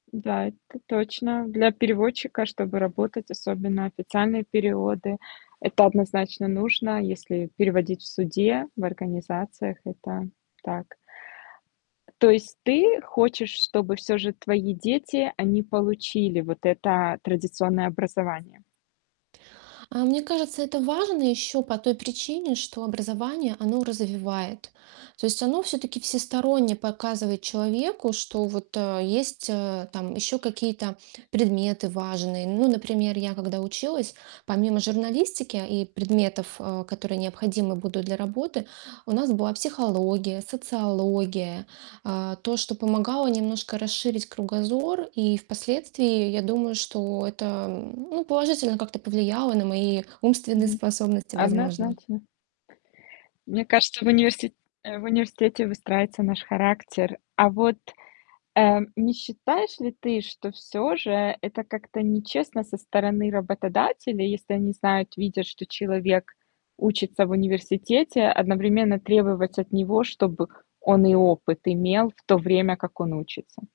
Да, это точно. Для переводчика чтобы работать, особенно официальные переводы- это однозначно нужно, если переводить в суде, в организациях. Это так. То есть ты хочешь, чтобы всё же твои дети, они получили вот это традиционное образование? А, мне кажется, это важно ещё по той причине, что образование, оно развивает. То есть оно всё-таки всесторонне показывает человеку, что вот, э, есть, э, там ещё какие-то предметы важные. Ну например, я, когда училась, помимо журналистики и предметов, а, которые необходимы будут для работы, у нас была психология, социология. А, то, что помогало немножко расширить кругозор. И впоследствии, я думаю, что это, м, ну положительно как-то повлияло на мои умственные Мгм. способности, возможно. Однозначно. Мне кажется, в универси э, в университете выстраивается наш характер. А вот, э, не считаешь ли ты, что всё же это как-то нечестно со стороны работодателя. Если они знают, видят, что человек учится в университете, одновременно требовать от него, чтобы он и опыт имел в то время, как он учится?